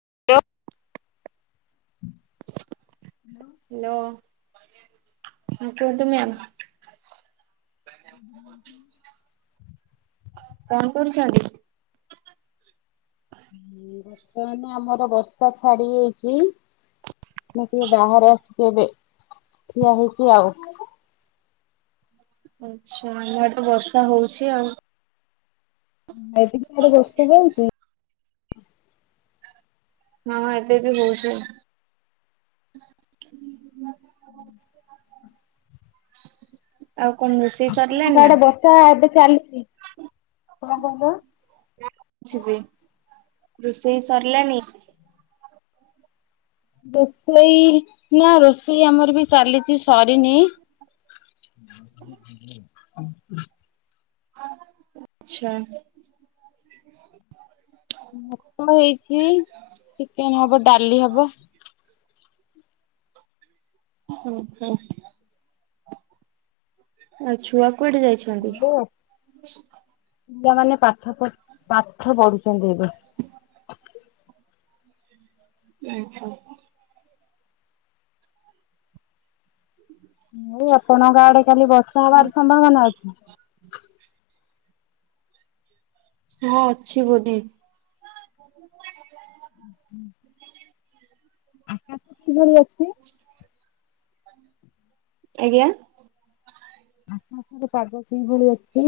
[unintelligible] Hello ହଁ କୁହନ୍ତୁ ma'am. [unintelligible] କଣ କରୁଛନ୍ତି? ବର୍ତ୍ତମାନ ଆମର ବର୍ଷା ଛାଡି ଯାଇଛି। ମୁଁ ଟିକେ ବାହାରେ ଆସିକି ଏବେ ଠିଆ ହେଇଛିି ଆଉ। ଆଛା ଇଆଡେ ବର୍ଷା ହଉଛି ଆଉ। ମେଡିକିରେ ବର୍ଷା ଯାଉଛି। ହଁଁ ଏବେ ବି ହଉଛି ଆଉ। [unintelligible] ଆଉ କଣ ରୋଷେଇ ଆମର ସରିଲାଣି ତ ନା? ଆଡେ ବର୍ଷା ଏବେ ଚାଲିଛି। କଣ କହିଲ? ଯିବି ରୋଷେଇ ସରିଲାନି? ରୋଷେଇ ନା ରୋଷେଇ ଆମର ବି ଚାଲିଛି ସରିନି। [unintelligible] ଆଛା। ଭାତ ହେଇଛି ଚିକେନ ହବ, ଡାଲି ହବ। ହୁଁ ହୁଁ। ଆଉ ଛୁଆ କୁଆଡ଼େ ଯାଇଛି? ପିଲାମାନେ ପାଠ ପଢ ପାଠ ପଢୁଛନ୍ତି ଏବେ। ହଁ ହ। ମୁ ଆପଣଙ୍କ ଆଡ଼େ କାଲି ବର୍ଷା ହବାର ସମ୍ଭାବନା ଅଛି। ହଁ ଅଛି ବୋଧେ। ହୁଁ ଆ କିଭଳି ଅଛି? ଆଜ୍ଞା ଆପଣଙ୍କର ପାଗ କିଇଭଳି ଅଛି?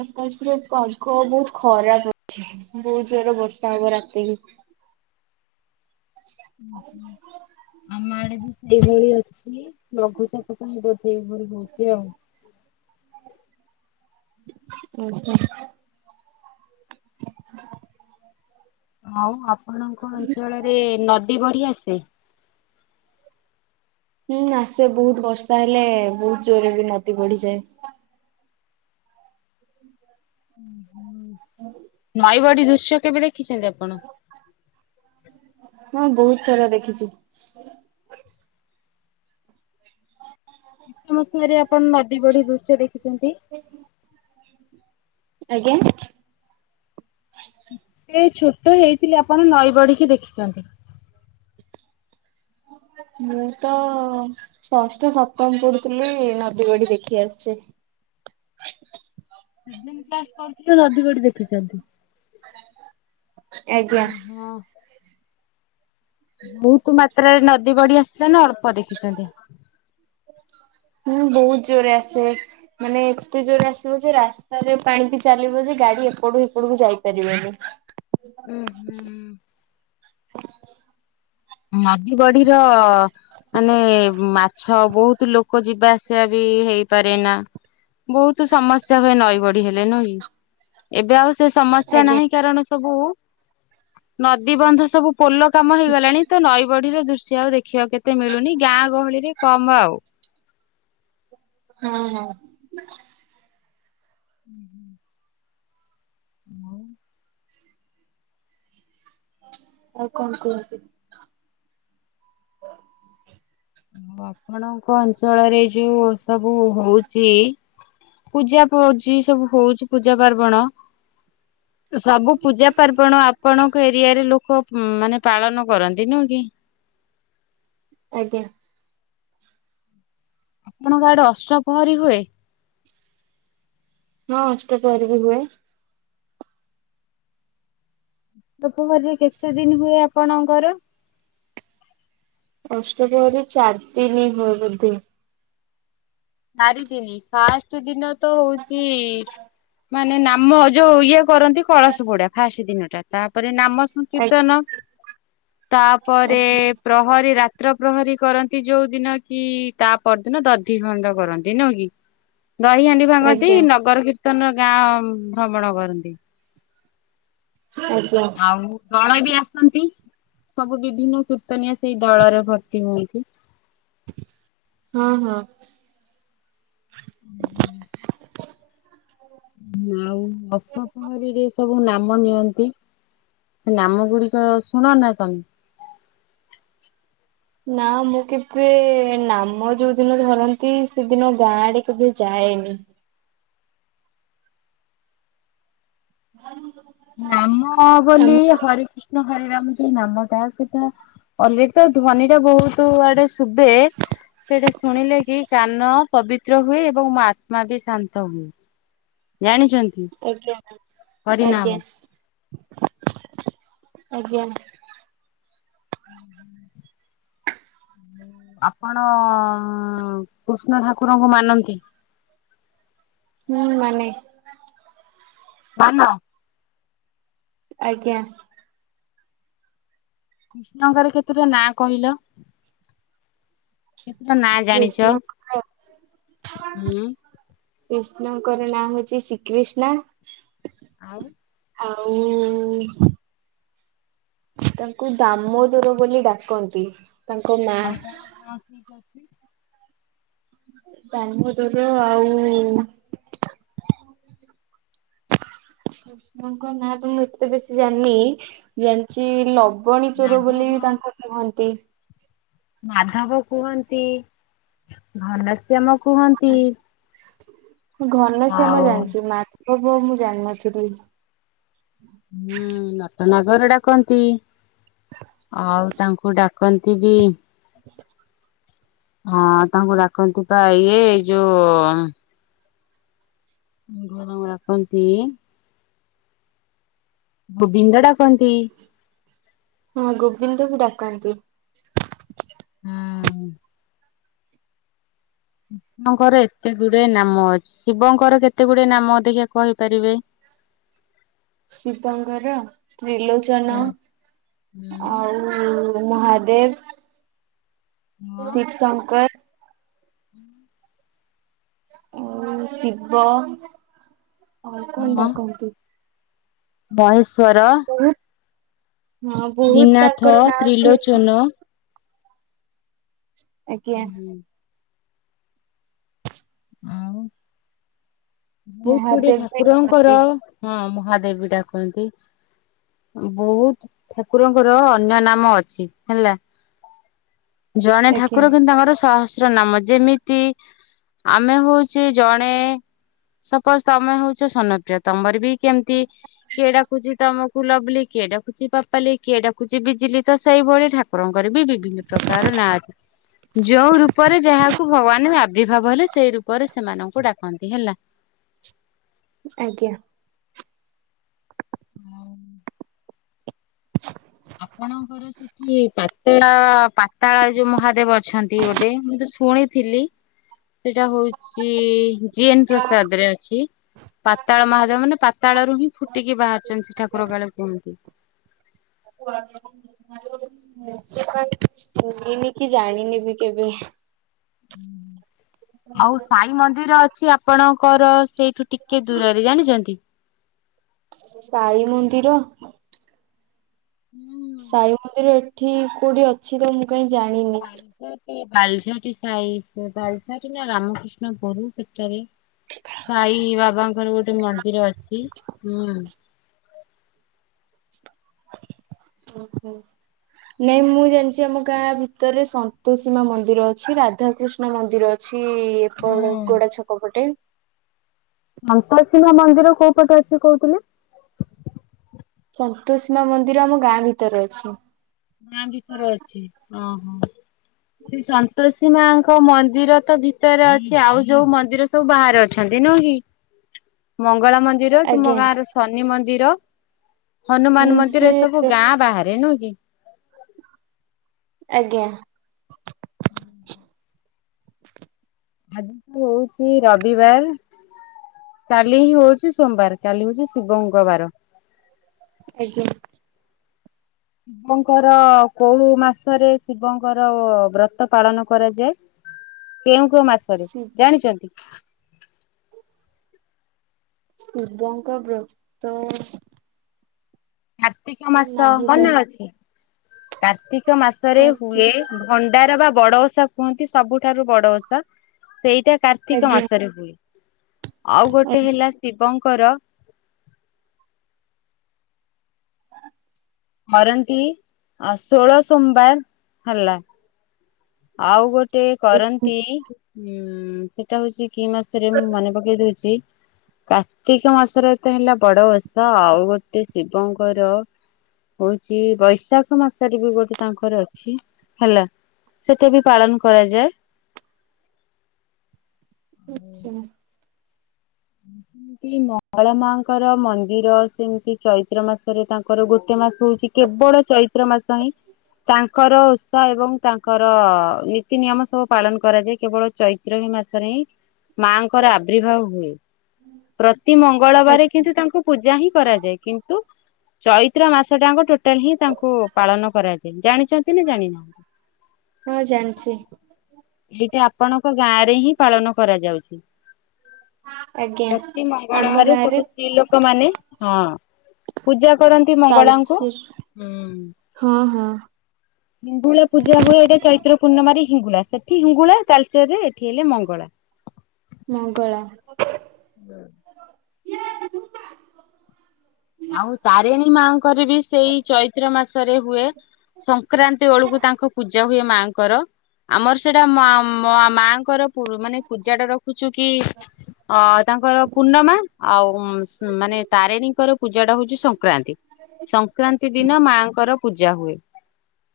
ଆକାଶରେ ପାଗ ବହୁତ ଖରାପ ଅଛି। ବହୁତ ଜୋରେ ବର୍ଷା ହବ ରାତିକି। ଆମ ଆଡ଼େ ବି ଏଇଭଳି ଅଛି ଲଘୁଚାପ କହି ବୋଧେ ଏଇଭଳି ହଉଛି ଆଉ। ଓହୋ ଆଉ ଆପଣଙ୍କ ଅଞ୍ଚଳରେ ନଦୀ ବଢ଼ି ଆସେ। ହୁଁ ଆସେ ବୋହୁତ ବର୍ଷା ହେଲେ ବୋହୁତ ଜୋରରେ ବି ନଦୀ ବଢ଼ିଯାଏ। [inaudible] ନଈବଢି ଦୃଶ୍ୟ କେବେ ଦେଖିଛନ୍ତି ଆପଣ? ହଁ ବୋହୁତ ଥର ଦେଖିଛି। ହଁ ଫେର ଆପଣ ନଦୀବଢ଼ି ଦୃଶ୍ୟ ଦେଖିଛନ୍ତି। ଆଜ୍ଞା ଏଇ ଛୋଟ ହେଇଥିଲି ଆପଣ ନଈବଢ଼ି କି ଦେଖିଛନ୍ତି। ମୁଁ ତ ଷଷ୍ଠ ସପ୍ତମ ପଢୁଥିଲି ନଦୀ ବଢି ଦେଖି ଆସିଛି। [unintelligible] ନଦୀ ବଢି ଦେଖିଛନ୍ତି। ଆଜ୍ଞା ଓହୋ ବୋହୁତ ମାତ୍ରାରେ ନଦୀ ବଢି ଆସିଥିଲା ନା ଅଳ୍ପ ଦେଖିଛନ୍ତି। ହୁଁ ବୋହୁତ ଜୋରେ ଆସେ। ମାନେ ଏତେ ଜୋର ଆସିବ ଯେ ରାସ୍ତାରେ ପାଣି ବିି ଚାଲିବ ଯେ ଗାଡ଼ି ଏପଟୁ ସେପଟକୁ ଯାଇପାରିବନି। ଉୁଁ ହୁଁ ନଦୀ ବଢିର ମାନେ ମାଛ ବୋହୁତ ଲୋକ ଯିବା ସିବା ବି ହେଇପାରେ ନା ବୋହୁତ ସମସ୍ୟା ହୁଏ ନଈ ବଢି ହେଲେ ନୁହେଁ କି। ଏବେ ଆଉ ସେ ସମସ୍ୟା ଆଜ୍ଞା ନାହିଁ କାରଣ ସବୁ ନଦୀ ବନ୍ଧ ସବୁ ପୋଲ କାମ ହେଇଗଲାଣି ତ ନଈ ବଢିର ଦୃଶ୍ୟ ଆଉ ଦେଖିବାକୁ ଏତେ ମିଳୁନି ଗାଁ ଗହଳିରେ କମ ଆଉ। ହଁ ହଁ। ହୁଁ ହୁଁ ଆଉ ଆଉ କଣ କୁହନ୍ତି। ଆପଣଙ୍କ ଅଞ୍ଚଳରେ ଯୋଉ ସବୁ ହଉଚି ପୂଜା ପୂଜି ସବୁ ହଉଛି ପୂଜା ପାର୍ବଣ ସବୁ ପୂଜା ପାର୍ବଣ ଆପଣଙ୍କ ଏରିଆରେ ଲୋକ ମାନେ ପାଳନ କରନ୍ତି। ନୁହଁ କି? ଆଜ୍ଞା ଆପଣଙ୍କ ଆଡେ ଅଷ୍ଟପହରି ହୁଏ? ହଁ ଅଷ୍ଟପହରି ବିି ହୁଏ। ଅଷ୍ଟପ୍ରହରୀ କେତେଦିନ ହୁଏ ଆପଣଙ୍କର? ଅଷ୍ଟପ୍ରହରୀ ଚାରିଦିନ ହୁଏ ବୋଧେ। ଚାରିଦିନି ଫାଷ୍ଟ ଦିନ ତ ହଉଚି ମାନେ ନାମ ଯୋଉ ଇଏ କରନ୍ତି କଳସ ବୁଡା ଫାଷ୍ଟ ଦିନଟା। ତାପରେ ନାମ ସଂକୀର୍ତ୍ତନ ତାପରେ ଆଜ୍ଞା ପ୍ରହରୀ ରା ତ୍ର ପ୍ରହରୀ କରନ୍ତି ଯୋଉ ଦିନ କି ତା ପର ଦିନ ଦଧି ଖଣ୍ଡ କରନ୍ତି ନୁହୁଁ କି? ଦହିହାଣ୍ଡି ଭାଙ୍ଗନ୍ତି ଆଜ୍ଞା ନଗର କୀର୍ତ୍ତନ ଗାଁ ଭ୍ରମଣ କରନ୍ତି। ଆଜ୍ଞା। ଆଉ ଦଳ ବି ଆସନ୍ତି ସବୁ ବିଭିନ୍ନ କିର୍ତ୍ତନିଆ ସେଇ ଦଳରେ ଭର୍ତ୍ତି ହୁଅନ୍ତି। ହଁ ହଁ। ହୁଁ ହୁଁ। ଆଉ ଅଷ୍ଟପହରୀରେ ସବୁ ନାମ ନିଅନ୍ତି। ସେ ନାମ ଗୁଡିକ ଶୁଣ ନା ତମେ? ନା ମୁଁ କେବେ ନାମ ଯୋଉ ଦିନ ଧରନ୍ତି ସେଦିନ ଗାଁ ଆଡେ କେବେ ଯାଏନି। [unintelligible] ନାମ ବୋଲି ଆମ ହରେ କୃଷ୍ଣ ହରେରାମ ଯୋଉ ନାମଟା ସେ ଅଲେରେଡି ତା ଧ୍ୱନି ଟା ବହୁତ ଆଡେ ସୁୁଭେ ସେଟା ଶୁଣିଲେ କି କାନ ପବିତ୍ର ହୁଏ ଏବଂ ମୋ ଆତ୍ମା ବି ଶାନ୍ତ ହୁଏ। ଜାଣିଛନ୍ତି। ଆଜ୍ଞା ମ୍ୟାମ ହରିନାମ ଆଜ୍ଞା ଆଜ୍ଞା। [inaudible] ଆପଣ କୃଷ୍ଣ ଠାକୁରଙ୍କୁ ମାନନ୍ତି। ହୁଁ ମାନେ। ମାନ ଆଜ୍ଞା। କୃଷ୍ଣଙ୍କର କେତୁଟା ଟା ନାଁ କହିଲ? କେତେଟା ନାଁ ଜାଣିଛ କୃଷ୍ଣଙ୍କର ହୁଁ। କ୍ରୁଷ୍ଣଙ୍କର ନାଁ ହଉଛି ଶ୍ରୀକିଷ୍ଣା। ଆଉ। ଆଉ। ତାଙ୍କୁ ଦାମୋଦର ବୋଲି ଡାକନ୍ତି। ତାଙ୍କ ନା ଆଉ କଣ କଣ ଠିକ ଅଛି। ଦାମୋଦର ଆଉ। କୃଷ୍ଣଙ୍କ ନାଁ ତ ମୁଁ ଏତେ ବେଶୀ ଜାଣିନି ଜାଣିଛି ଲବ୍ ଲବଣି ଚୋର ବୋଲି ମାଧବ ତାଙ୍କୁ କୁହନ୍ତି। ମାଧବ କୁହନ୍ତି ଘନଶ୍ୟାମ କୁହନ୍ତି। ଘନଶ୍ୟାମ ଆଉ ଜାଣିଛି ମାଧବ ମୁଁ ଜାଣିନଥିଲି। ହୁଁ ନଟନାଗର ଡାକନ୍ତି ଆଉ ତାଙ୍କୁ ଡାକ୍ କନ୍ତି ବି। ହଁ ତାଙ୍କୁ ଡାକନ୍ତି ପା ଇଏ ଏଇ ଯୋଉ [inaudible] ଡାକନ୍ତି ଗୋବିନ୍ଦ ଡାକ୍ ହଁ ଗୋବିନ୍ଦ ବି ଡାକନ୍ତି। ହୁଁ। କୃଷ୍ଣଙ୍କର ଏତେ ଗୁଡିଏ ନାମ ଅଛି ଶିବଙ୍କର କେତେ ଗୁଡ଼ିଏ ନାମ ଦେଖିବା କହିପାରିବେ। ଶିବଙ୍କର ତ୍ରିଲୋଚନ ହଁ ଆଉ ମହାଦେ ଦେବ ଶିବ୍ ଶଙ୍କର। [inaudible] ଆଉ ଶିବ ଆଉ କଣ ହଁ ଡାକନ୍ତି? ମହେଶ୍ଵର ବହୁତ୍ ହଁ ବହୁତ୍ ତ୍ରିନାଥ ତାଙ୍କର ନାଁ ଅଛି ହେଲେ ତ୍ରିଲୋଚନ ଆଜ୍ଞା ଆଉ ବହୁତ୍ ଗୁଡ଼ିଏ ମହାଦେବ ବି ଠାକୁରଙ୍କର ଡାକନ୍ତି। ହଁ ମହାଦେବ୍ ବି ଡାକନ୍ତି ଆଉ ବହୁତ୍ ଠାକୁରଙ୍କର ଅନ୍ୟ ନାମ ଅଛି ହେଲା ଜଣେ ଆଜ୍ଞା ଠାକୁର କିନ୍ତୁ ତାଙ୍କର ସହସ୍ର ନାମ ଯେମିତି ଆମେ ହଉଚେ ଜଣେ ସପୋଜ ତମେ ହଉଛ ସୋନପ୍ରିୟ ତମର ବି କେମିତି କିଏ ଡାକୁଛି ତମକୁ କୁ ଲଭ୍ଲି କିଏ ଡାକୁଛି ପାପାଲିି କିଏ ଡାକୁୁଛି ବିଜିଲି ତ ସେଇ ଭଳି ଠାକ୍ କୁରଙ୍କର ବି ବିଭିନ୍ନ ପ୍ରକାର ନାଁ ଅଛି। ଯୋଉଁ ରୂପରେ ଯାହାକୁ ଭଗବାନ ଆବିର୍ଭାବ ହେଲେ ସେଇ ରୂପରେ ସେମାନଙ୍କୁ ଡାକନ୍ତି ହେଲା। ଆଜ୍ଞା ହୁଁ [inaudible] ଆପଣଙ୍କର ସିଏ ସେଠି ପାତେଳା ପାତାଳ ଯୋଉ ମହାଦେବ ଅଛନ୍ତି ଗୋଟେ ମୁଁ ତ ଶୁଣିଥିଲି। ସେଟା ହଉଛି ଜିଏନ ପ୍ରସାଦ ରେ ଅଛି। ପାତାଳ ମହାଦେବ ମାନେ ପାତାଳ ରୁ ହିଁ ଫୁଟିକି ବାହାରିଛନ୍ତି ଠାକୁର କାଳେ କୁହନ୍ତି। ଶୁଣନି କି ଜାଣିନି ବି କେବେ। ଆଉ ସାଇ ମନ୍ଦିର ଅଛି ଆପଣଙ୍କର ସେଇଠୁ ଟିକେ ଦୂରରେ ଜାଣିଚନ୍ତି? ସାଇ ମନ୍ଦିର? [inaudible] ସାଇ ମନ୍ଦିର ଏଠି କୋଉଠି ଅଛି ତ ମୁଁ କହିଁ ଜାଣିନି? ବାଲଛା ଟି ସାଇ ବାଲା ଟି ନା ରାମକୃଷ୍ଣ ଗୋରୁ ପେଟରେ ସାଇ ବାବାଙ୍କର ଗୋଟେ ମନ୍ଦିର ଅଛି ହୁଁ। ଓହୋ ନାଇଁ ମୁଁ ଜାଣିଛି ଆମ ଗାଁ ଭିତରେ ସନ୍ତୋଷୀ ମାଁ ମନ୍ଦିର ଅଛି, ରାଧାକୃଷ୍ଣ ମନ୍ଦିର ଅ ଛି ଏପଟେ ହୁଁ। ଗୋଡ଼ା ଛକ ପଟେ ସନ୍ତୋଷୀ ମାଁ ମନ୍ଦିର କୋଉ ପଟେ ଅଛି କହୁଥିଲେ? ସନ୍ତୋଷୀ ମାଁ ମନ୍ଦିର ଆମ ଗାଁ ଭିତରେ ଅଛି। ଗାଁ ଭିତରେ ଅଛି ଅଁହଁ ସେ ସନ୍ତୋଷୀ ମାଁ ଙ୍କ ମନ୍ଦିର ତ ଭିତରେ ଅଛି ଆଉ ଯୋଉ ମନ୍ଦିର ସବୁ ବାହାରେ ଅଛନ୍ତି ନୁହଁକି ମଙ୍ଗଳା ମନ୍ଦିର ମନ୍ଦିର ତୁମ ଆଜ୍ଞା ଗାଁ ର ଶନି ମନ୍ଦିର ହୁଁ ହନୁମାନ ସେ ମନ୍ଦିର ଏ ସବୁ ଗାଁ ବାହାରେ ନୁହେଁ କି? ଆଜ୍ଞା [inaudible] ଆଜି ହଉଛି ରବିବାର କାଲିି ହଉଛି ସୋମବାର, କାଲି ହଉଛି ଶିବଙ୍କ ବାର। ଆଜ୍ଞା। ଶିବଙ୍କର କୋଉ ମାସରେ, ଶିବଙ୍କର ବ୍ରତ ପାଳନ କରାଯାଏ। କେଉଁ କେଉଁ ମାସରେ ଶି ଜାଣିଛନ୍ତି? ଶିବଙ୍କ ବ୍ରତ କାର୍ତ୍ତିକ ମାସ ନାହିଁ ତ ମନେ ଅଛି, କାର୍ତ୍ତିକ ମାସରେ ହୁଏ। କାର୍ତ୍ତିକ ଭ ଭଣ୍ଡାର ବା ବଡ଼ ଓଷା କୁହନ୍ତି। ସବୁଠାରୁ ବଡ଼ ଓଷା ସେଇଟା। କାର୍ତ୍ତିକ ଆଜ୍ଞା ମାସରେ ହୁଏ, ଆଉ ଗୋଟେ ହେଲା ଶିବଙ୍କର କରନ୍ତି ଷୋଳ ସୋମବାର ହେଲା। ଆଉ ଗୋଟେ ଆଜ୍ଞା କରନ୍ତି ଉଁ, ସେଟା ହଉଛି କି ମାସରେ ମୁଁ ମନେ ପକେଇ ଦଉଛି। କାର୍ତ୍ତିକ ମାସରେ ତ ହେଲା ବଡ ଓଷା ଆଉ ଗୋଟେ ଶିବଙ୍କର ହଉଚି ବୈଶାଖ ମାସରେ ବି ଗୋଟେ ତାଙ୍କର ଅଛି ହେଲା। ସେଟା ବି ପାଳନ କରାଯାଏ। ଆଚ୍ଛା। [inaudible] ଏ ଯୋଉ ମଙ୍ଗଳା ମାଙ୍କର ମନ୍ଦିର ସେମିତି ଚୈତ୍ର ମାସରେ ତାଙ୍କର ଗୋଟେ ମା ହଉଛି କେବଳ ଚୈତ୍ର ମାସ ହିଁ ତାଙ୍କର ସ ଏବଂ ତାଙ୍କର ନୀତି ନିୟମ ସବୁ ପାଳନ କରାଯାଏ କେବଳ ଚୈତ୍ର ହିଁ ମାସରେ ହିଁ। ମା ଙ୍କର ଆବ୍ରିଭାବ ହୁଏ। ପ୍ରତି ମଙ୍ଗଳବାରେ ଆଜ୍ଞା କିନ୍ତୁ ତାଙ୍କୁ ପୂଜା ହିଁ କରାଯାଏ କିନ୍ତୁ ଚୈତ୍ର ମାସଟାଙ୍କ ଟୋଟାଲ ହିଁ ତାଙ୍କୁ ପାଳନ କରାଯାଏ, ଜାଣିଛନ୍ତି ନା ଜାଣିନାହଁ? [inaudible] ହଁ, ଜାଣିଛି। ଏଇଟା ଆପଣଙ୍କ ଗାଁ ରେ ହିଁ ପାଳନ କରାଯାଉଛି। ଆଜ୍ଞା ପ୍ରତି ଆମ ମଙ୍ଗଳବାରେ ଗାଁରେ ସବୁ ସ୍ତ୍ରୀ ଲୋକ ମାନେ ପୂଜା କରନ୍ତି ମଙ୍ଗଳାଙ୍କୁ। ତାଲଚେର ହଁ ହଁ। ହିଙ୍ଗୁଳା ପୂଜା ହୁଏ, ଏଇଟା ଚୈତ୍ର ପୂର୍ଣ୍ଣିମାରେ ହିଙ୍ଗୁଳା, ସେଠି ହିଙ୍ଗୁଳା, ଚୈତ୍ରରେ ଏଠି ହେଲେ ମଙ୍ଗଳା। ମଙ୍ଗଳା। [inaudible] ଆଉ ତାରିଣୀ ମାଙ୍କର ବି ସେଇ ଚୈତ୍ର ମାସରେ ହୁଏ। ସଂକ୍ରାନ୍ତି ବେଳକୁ ତାଙ୍କ ପୂଜା ହୁଏ ମାଙ୍କର। ଆମର ସେଇଟା ମା-ମ-ମାଙ୍କର ପୂ-ମାନେ ପୂଜାଟା ରଖୁଛୁ କି? ଅ, ତାଙ୍କର ପୂର୍ଣ୍ଣମା। ଆଉ ମାନେ ତାରିଣୀଙ୍କର ଯୋଉଟା ହଉଛି ସଂକ୍ରାନ୍ତି। ସଂକ୍ରାନ୍ତି ଦିନ ମାଙ୍କର ପୂ ପୂଜା ହୁଏ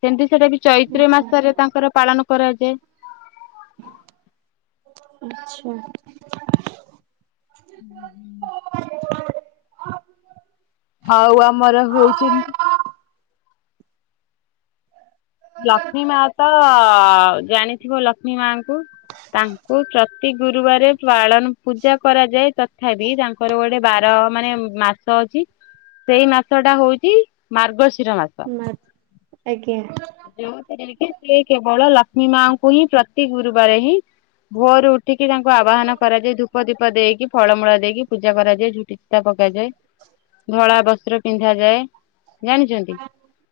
କିନ୍ତୁ ସେଟା ବି ଚୈତ୍ର ମାସରେ ତାଙ୍କର ପାଳନ କରାଯାଏ। ଆଚ୍ଛା। ଉଁ ହୁଁ। ଆଉ ଆମର ହଉଚନ୍ତି ଲକ୍ଷ୍ମୀ ମା ତ ଜାଣିଥିବ, ଲକ୍ଷ୍ମୀ ମାଙ୍କୁ ତାଙ୍କୁ ସେ ଗୁରୁବାରେ ପାଳନ ପୂଜା କରାଯାଏ, ତଥାପି ତାଙ୍କର ଗୋଟେ ବାର, ମାନେ ମାସ ଅଛି। ସେଇ ମାସଟା ହଉଛି ମାର୍ଗଶିର ମାସ। ଆଜ୍ଞା। ଯୋଉଥିରେ କି ସିଏ କେବଳ ଲକ୍ଷ୍ମୀ ମାଙ୍କୁ ହିଁ ପ୍ରତି ଗୁରୁବାର ହିଁ ଭୋରୁ ଉ ଠିକି ତାଙ୍କୁ ଆବାହନ କରାଯାଏ ଧୂପ ଧୀପ ଦେଇକି ଫଳମୂଳ ଦେଇକି ପୂଜା କରାଯାଏଝୋ ତା ପକାଯାଏ ଧଳା ବସ୍ତ୍ର ପିନ୍ଧାଯାଏ ଜାଣିଛନ୍ତି